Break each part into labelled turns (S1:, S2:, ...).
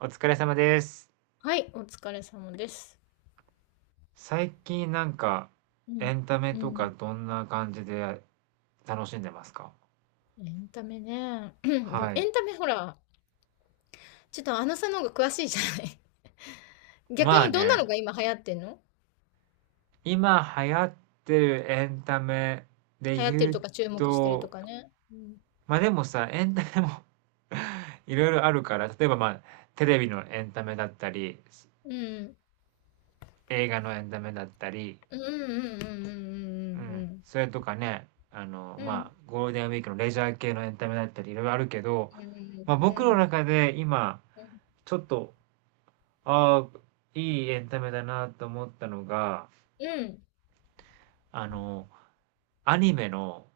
S1: お疲れ様です。
S2: はい、お疲れ様です。
S1: 最近なんか
S2: う
S1: エ
S2: ん。
S1: ンタメ
S2: う
S1: とか
S2: ん。
S1: どんな感じで楽しんでますか？
S2: エンタメね。でも
S1: は
S2: エ
S1: い。
S2: ンタメほら、ちょっとアナさんの方が詳しいじゃない。逆
S1: まあ
S2: にどんな
S1: ね、
S2: のが今流行ってんの？
S1: 今流行ってるエンタメで
S2: 流行って
S1: 言
S2: る
S1: う
S2: とか注目してると
S1: と、
S2: かね。うん。
S1: まあでもさ、エンタメも いろいろあるから、例えばまあテレビのエンタメだったり、
S2: うん。
S1: 映画のエンタメだったり、
S2: うんうんうん
S1: うん、
S2: うん
S1: それとかね、あの、
S2: うんうんうん。う
S1: まあ
S2: ん。
S1: ゴールデンウィークのレジャー系のエンタメだったりいろいろあるけど、
S2: うん
S1: まあ
S2: うんう
S1: 僕の
S2: ん
S1: 中で今、ちょっと、ああ、いいエンタメだなと思ったのが、
S2: うん。
S1: あの、アニメの、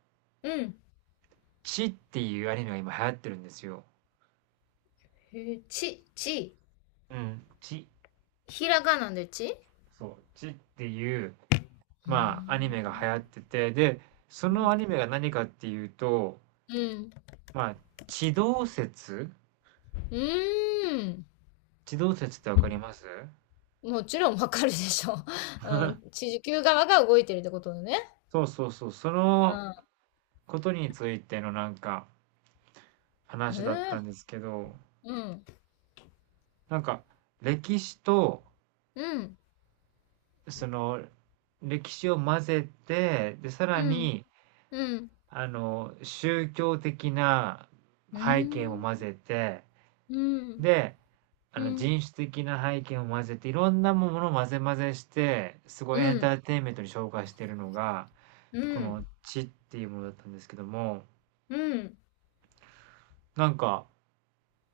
S2: うん。
S1: チっていうアニメが今流行ってるんですよ。
S2: へえ、ち、ち。
S1: うん、チ。
S2: ひらがなでち。う
S1: そう、チっていう、
S2: ー
S1: まあ、アニ
S2: ん。
S1: メが流行ってて、で、そのア
S2: う
S1: ニメが何かっていうと、
S2: ん。
S1: まあ、地動説
S2: うーん。
S1: 地動説ってわかります？
S2: もちろんわかるでしょ。うん、地球側が動いてるってことだね。
S1: そうそうそう、そ
S2: う
S1: の
S2: ん。
S1: ことについてのなんか
S2: へ
S1: 話だったんで
S2: え。
S1: すけど、
S2: うん。
S1: なんか歴史と
S2: うん。
S1: その歴史を混ぜて、で、さら
S2: うん。
S1: に、
S2: うん。
S1: あの、宗教的な
S2: う
S1: 背景も
S2: ん。
S1: 混ぜて、
S2: うん。
S1: で、あ
S2: う
S1: の、
S2: ん。
S1: 人種的な背景も混ぜて、いろんなものを混ぜ混ぜして、すごい
S2: う
S1: エンタ
S2: ん。
S1: ーテインメントに昇華してるのが、
S2: う
S1: こ
S2: ん。
S1: の「地」っていうものだったんですけども、
S2: うん。
S1: なんか、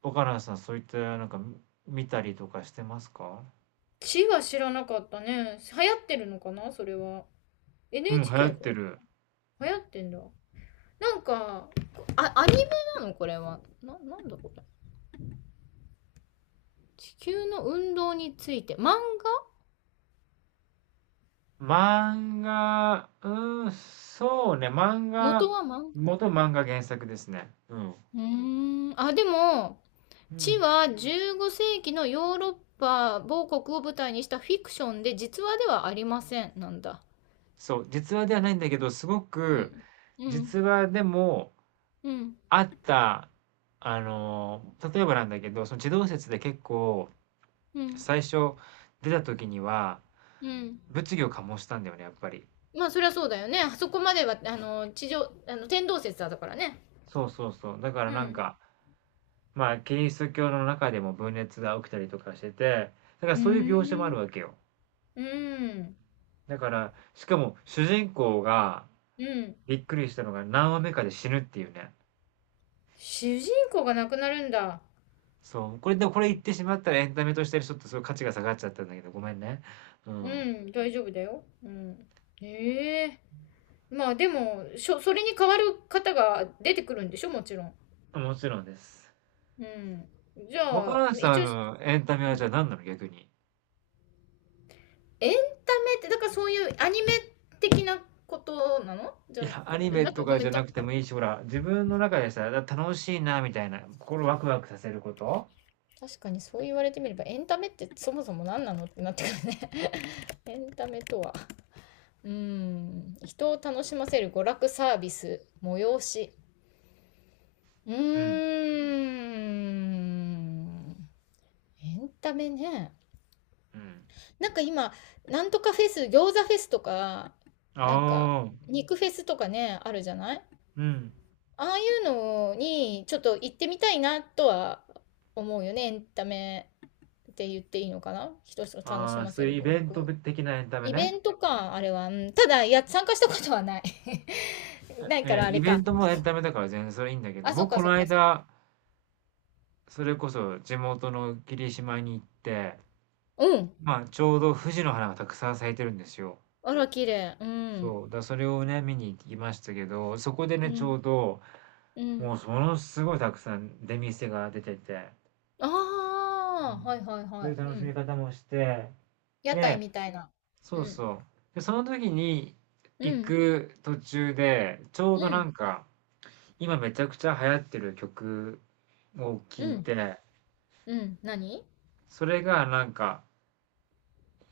S1: 若菜さんそういったなんか見たりとかしてますか？
S2: 地は知らなかったね。流行ってるのかなそれは。
S1: うん、流行
S2: NHK
S1: って
S2: こ
S1: る。
S2: れ。流行ってんだ。なんか、あ、アニメなのこれは。なんだこれ。地球の運動について。漫画。
S1: 漫画、うん、そうね、漫
S2: 元
S1: 画、
S2: は漫画。
S1: 元漫画原作ですね。うん。
S2: うーん。あ、でも、
S1: う
S2: 地
S1: ん。
S2: は15世紀のヨーロッパ某国を舞台にしたフィクションで実話ではありませんなんだ。
S1: そう、実話ではないんだけど、すご
S2: う
S1: く、
S2: ん。うん。
S1: 実話でも
S2: うん。
S1: あった、あの、例えばなんだけど、その地動説で結構、
S2: うん。
S1: 最初出た時には、
S2: うん。
S1: 物議を醸したんだよね、やっぱり。
S2: まあそりゃそうだよね。あそこまでは、あの、地上、あの、天動説だからね。
S1: そうそうそう。だから
S2: う
S1: なん
S2: ん。
S1: か、まあ、キリスト教の中でも分裂が起きたりとかしてて、だから
S2: うー
S1: そういう描写もある
S2: ん。
S1: わけよ。
S2: うん。
S1: だから、しかも主人公が
S2: うん。
S1: びっくりしたのが何話目かで死ぬっていうね。
S2: 主人公が亡くなるんだ。
S1: そう。これ、でもこれ言ってしまったらエンタメとしてちょっとそごいう価値が下がっちゃったんだけど、ごめんね。う
S2: う
S1: ん。
S2: ん。大丈夫だよ。うん。ええ、まあでも、それに代わる方が出てくるんでしょもちろん。
S1: もちろんです。
S2: うん。じゃ
S1: 若
S2: あ、
S1: 林さ
S2: 一
S1: ん
S2: 応、
S1: のエンタメ
S2: う
S1: はじゃあ
S2: ん、
S1: 何なの逆に？
S2: エンタメって、だからそういうアニメ的なことなのじ
S1: い
S2: ゃな
S1: や、アニ
S2: く、
S1: メ
S2: なん
S1: と
S2: かご
S1: か
S2: め
S1: じ
S2: ん、
S1: ゃなくてもいいし、ほら、自分の中でさ、楽しいな、みたいな、心ワクワクさせること。
S2: 確かにそう言われてみれば、エンタメってそもそも何なのってなってくるね。 エンタメとは、うーん、人を楽しませる娯楽サービス、催し。うーん、
S1: うん。
S2: エンタメね。
S1: うん。
S2: なんか今、なんとかフェス、餃子フェスとか、なんか、
S1: ああ、
S2: 肉フェスとかね、あるじゃない。
S1: うん。
S2: ああいうのにちょっと行ってみたいなとは思うよね。エンタメって言っていいのかな、人を楽し
S1: ああ、
S2: ま
S1: そ
S2: せ
S1: ういう
S2: る
S1: イ
S2: 娯
S1: ベント
S2: 楽。
S1: 的なエンタメ
S2: イ
S1: ね。
S2: ベントか、あれは。うん、ただ、いや、参加したことはない。ないか
S1: え、
S2: ら、あれ
S1: イベン
S2: か。
S1: トもエンタメだから全然それいいんだけど、
S2: あ、そっ
S1: 僕
S2: か
S1: こ
S2: そ
S1: の
S2: っかそっか。
S1: 間、それこそ地元の霧島に行って、
S2: うん。
S1: まあちょうど富士の花がたくさん咲いてるんですよ。
S2: あら、綺麗。う
S1: そ
S2: ん。
S1: う。だそれをね、見に行きましたけど、そこで
S2: う
S1: ね、ち
S2: ん。
S1: ょうど、
S2: う
S1: もう
S2: ん。
S1: そのすごいたくさん出店が出てて、
S2: あ
S1: う
S2: あ、
S1: ん。
S2: はいはい
S1: そ
S2: は
S1: ういう
S2: い。
S1: 楽
S2: う
S1: しみ
S2: ん。
S1: 方もして、
S2: 屋台
S1: で、
S2: みたいな。
S1: そ
S2: う
S1: う
S2: ん。
S1: そう。で、その時に
S2: う
S1: 行
S2: ん。
S1: く途中で、ちょう
S2: う
S1: どな
S2: ん。
S1: んか、今めちゃくちゃ流行ってる曲を聴い
S2: うん。
S1: て、
S2: うん。何？
S1: それがなんか、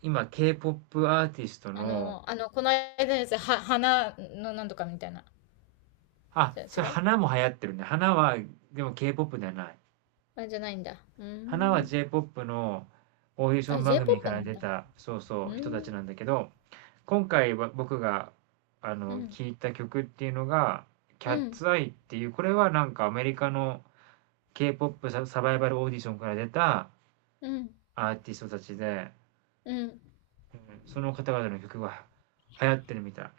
S1: 今 K-POP アーティスト
S2: あ
S1: の
S2: の、あの、この間のやつ、は、花のなんとかみたいな。
S1: あ、
S2: じゃ
S1: それ
S2: あ違う？
S1: 花も流行ってるね。花は、でも K-POP ではない。
S2: あ、じゃないんだ。う
S1: 花は
S2: ーん。
S1: J-POP のオーディショ
S2: あ、
S1: ン番
S2: j ポッ
S1: 組か
S2: プ
S1: ら
S2: なん
S1: 出
S2: だ。
S1: た、そう
S2: う
S1: そう、人
S2: ー
S1: たち
S2: ん。
S1: なんだけど、今回は僕が、あ
S2: う
S1: の、
S2: ん。
S1: 聞いた曲っていうのが、キャ
S2: う
S1: ッ
S2: ん。
S1: ツアイっていう、これはなんかアメリカの K-POP ササバイバルオーディションから出た
S2: うん。
S1: アーティストたちで、
S2: うん。
S1: うん、その方々の曲が流行ってるみたい。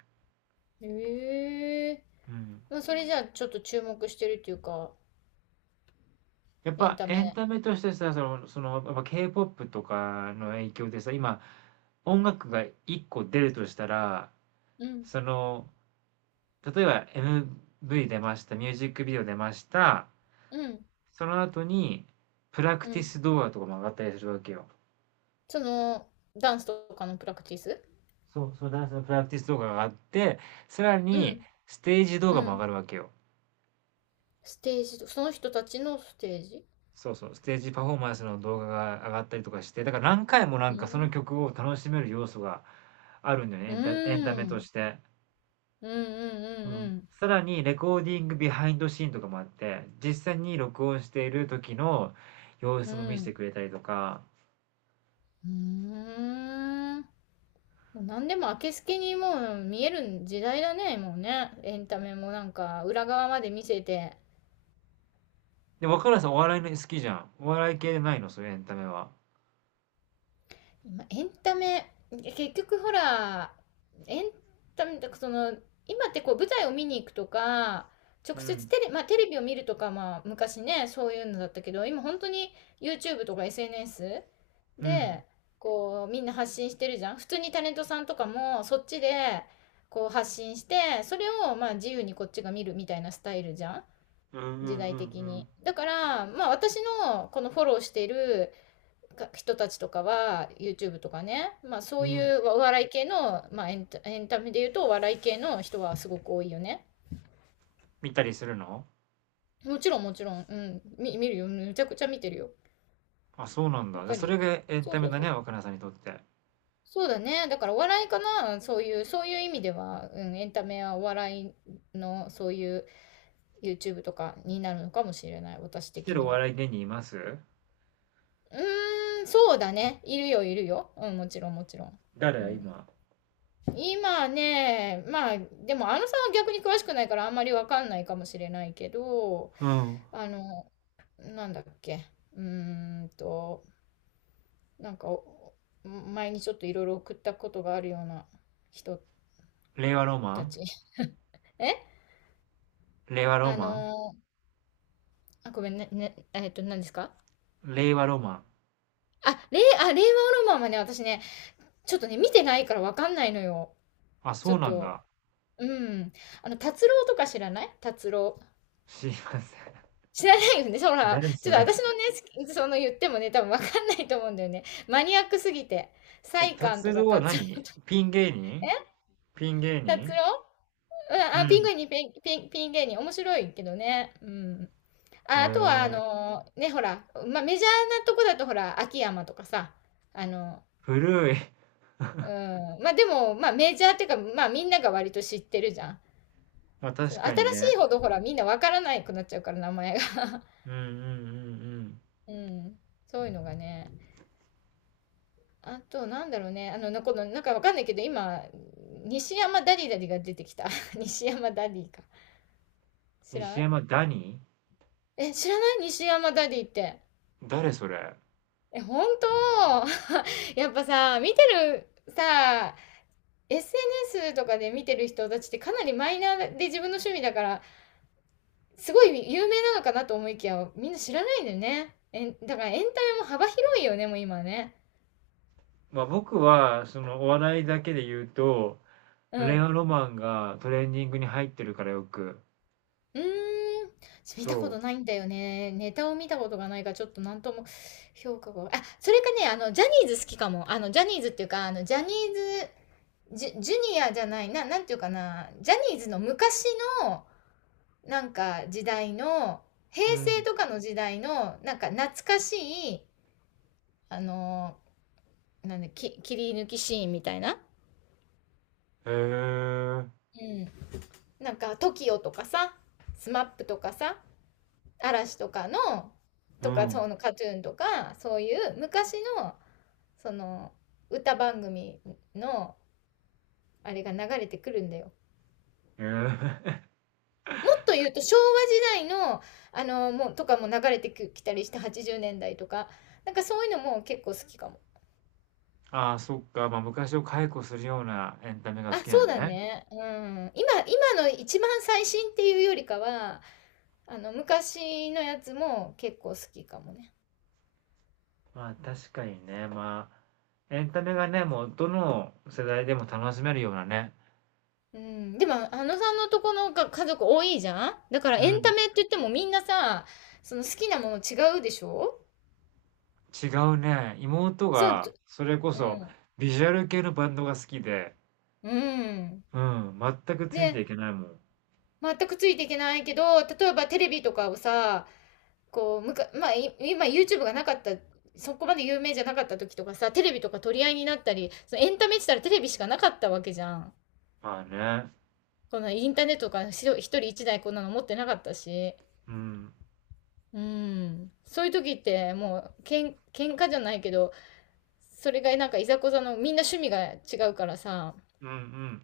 S2: ええ、
S1: うん。
S2: まあ、それじゃあ、ちょっと注目してるっていうか、
S1: やっ
S2: エン
S1: ぱ
S2: タ
S1: エン
S2: メ。
S1: タメとしてさ、その、やっぱ K-POP とかの影響でさ、今、音楽が1個出るとしたら、
S2: うん。
S1: その、例えば MV 出ました、ミュージックビデオ出ました、
S2: うん。
S1: その後に、プラク
S2: う
S1: ティ
S2: ん。
S1: ス動画とかも上がったりするわけよ。
S2: その、ダンスとかのプラクティス。
S1: そう、そう、ダンスのプラクティス動画が上がって、さら
S2: う
S1: に、
S2: ん。
S1: ステージ動
S2: う
S1: 画も上が
S2: ん。
S1: るわけよ。
S2: ステージと、その人たちのステージ。
S1: そうそう、ステージパフォーマンスの動画が上がったりとかして、だから何回もな
S2: う
S1: んかその
S2: ん。
S1: 曲を楽しめる要素があるんだよね、エ
S2: う
S1: ンタ、エンタ
S2: ー
S1: メと
S2: ん。
S1: して。
S2: うん
S1: う
S2: う
S1: ん。
S2: ん
S1: さらにレコーディングビハインドシーンとかもあって、実際に録音している時の様
S2: うん
S1: 子も
S2: うん。う
S1: 見せて
S2: ん。
S1: くれたりとか。
S2: うーん。もう何でも明けすけにもう見える時代だね、もうね。エンタメもなんか裏側まで見せて。
S1: で、若菜さんお笑いの好きじゃん。お笑い系でないの？そういうエンタメは。
S2: 今、エンタメ、結局ほら、エンタメ、だかその、今ってこう舞台を見に行くとか、
S1: う
S2: 直接
S1: ん。
S2: テレ、まあ、テレビを見るとか、まあ、昔ね、そういうのだったけど、今本当に YouTube とか SNS
S1: うん。
S2: で、こう、みんな発信してるじゃん。普通にタレントさんとかも、そっちで、こう発信して、それをまあ自由にこっちが見るみたいなスタイルじゃん。
S1: うんうんう
S2: 時代的に。
S1: ん
S2: だから、まあ私のこのフォローしているか人たちとかは、YouTube とかね、まあそ
S1: う
S2: う
S1: ん。う
S2: い
S1: ん。
S2: うお笑い系の、まあエンタメで言うとお笑い系の人はすごく多いよね。
S1: 見たりするの？
S2: もちろんもちろん、うん、見るよ。めちゃくちゃ見てるよ。
S1: あ、そうなん
S2: やっ
S1: だ。じゃ、
S2: ぱ
S1: それ
S2: り。
S1: がエン
S2: そう
S1: タメ
S2: そう
S1: だ
S2: そ
S1: ね、
S2: う。
S1: 若菜さんにとって。
S2: そうだね。だからお笑いかな。そういう、そういう意味では、うん、エンタメはお笑いの、そういう YouTube とかになるのかもしれない。私
S1: 来て
S2: 的
S1: るお
S2: には。
S1: 笑い芸人います？
S2: うーん、そうだね。いるよ、いるよ。うん、もちろん、もちろん。う
S1: 誰？
S2: ん、
S1: 今。
S2: 今ね、まあ、でも、あのさんは逆に詳しくないから、あんまりわかんないかもしれないけど、
S1: うん。
S2: あの、なんだっけ。うーんと、なんか、お前にちょっといろいろ送ったことがあるような人
S1: 令和ロマ
S2: た
S1: ン？
S2: ち。え、
S1: 令和ロ
S2: あ
S1: マン？
S2: の、あ、ごめんね、ね、えっと、何ですか？
S1: 令和ロマン。
S2: あ、令和ロマンはね、私ね、ちょっとね、見てないからわかんないのよ。
S1: あ、
S2: ち
S1: そ
S2: ょっ
S1: うなん
S2: と、
S1: だ。
S2: うん。あの、達郎とか知らない？達郎。
S1: 知りません。
S2: 知らないよね。そ ら、
S1: 誰
S2: ち
S1: そ
S2: ょっと
S1: れ？
S2: 私のね、好きその言ってもね、多分わかんないと思うんだよね。マニアックすぎて。
S1: え、
S2: サイカン
S1: 達
S2: とか
S1: 郎は
S2: 達
S1: 何？
S2: 郎。
S1: ピン芸
S2: え、
S1: 人？ピン芸
S2: 達
S1: 人？
S2: 郎。うん、
S1: う
S2: あ、
S1: ん。
S2: ピン芸人。面白いけどね。うん。
S1: へ
S2: あ、あとは、あ
S1: え、
S2: のね、ほら、まあ、メジャーなとこだと、ほら、秋山とかさ、あの、
S1: 古い。
S2: うん。まあ、でも、まあ、メジャーっていうか、まあ、みんなが割と知ってるじゃん。
S1: まあ
S2: そ
S1: 確
S2: の
S1: か
S2: 新
S1: に
S2: し
S1: ね。
S2: いほど、ほら、みんなわからなくなっちゃうから、名前が。
S1: うんうんうんうん。
S2: うん、そういうのがね。あと、なんだろうね。あの、この、なんかわかんないけど、今、西山ダディが出てきた。西山ダディか。知らな
S1: 西
S2: い？
S1: 山ダニ
S2: え、知らない西山ダディって。
S1: ー？誰それ？
S2: え、本当？ やっぱさ、見てる、さ、SNS とかで見てる人たちってかなりマイナーで自分の趣味だから、すごい有名なのかなと思いきや、みんな知らないんだよね。え、だからエンタメも幅広いよね、もう今ね。
S1: まあ僕は、そのお笑いだけで言うと、
S2: う
S1: レ
S2: ん。
S1: オロマンがトレンディングに入ってるからよく。
S2: うーん、見た
S1: そ
S2: ことないんだよね。ネタを見たことがないから、ちょっとなんとも評価が。あ、それかね、あの、ジャニーズ好きかも。あの、ジャニーズっていうか、あの、ジャニーズ、ジュニアじゃない、なんていうかな、ジャニーズの昔の、なんか、時代の、平
S1: う。う
S2: 成
S1: ん。
S2: とかの時代の、なんか、懐かしい、あの、なんだ、切り抜きシーンみたいな。
S1: へえ、
S2: うん。なんか、トキオとかさ、スマップとかさ、嵐とかの
S1: う
S2: とかそ
S1: ん。
S2: のカトゥーンとかそういう昔のその歌番組のあれが流れてくるんだよ。
S1: へえ。
S2: もっと言うと昭和時代のあのもうとかも流れてきたりして80年代とかなんかそういうのも結構好きかも。
S1: ああ、そっか。まあ昔を解雇するようなエンタメが
S2: あ、
S1: 好きな
S2: そう
S1: ん
S2: だ
S1: だね。
S2: ね。うん、今の一番最新っていうよりかはあの昔のやつも結構好きかもね。
S1: まあ確かにね、まあ、エンタメがね、もうどの世代でも楽しめるようなね、
S2: うん、でも、あのさんのとこのが家族多いじゃん。だから
S1: う
S2: エンタ
S1: ん、
S2: メって言ってもみんなさ、その好きなもの違うでしょ？
S1: 違うね、妹
S2: そう、と、
S1: がそれこ
S2: う
S1: そ
S2: ん、
S1: ビジュアル系のバンドが好きで、
S2: うん。
S1: うん、全くついて
S2: で、
S1: いけないもん。
S2: 全くついていけないけど、例えばテレビとかをさ、こう、まあ、今 YouTube がなかった、そこまで有名じゃなかった時とかさ、テレビとか取り合いになったり、そのエンタメって言ったらテレビしかなかったわけじゃん。
S1: まあね、
S2: このインターネットとかしろ一人一台こんなの持ってなかったし。
S1: うん、
S2: うん。そういう時って、もう、喧嘩じゃないけど、それがなんかいざこざのみんな趣味が違うからさ
S1: うんうん。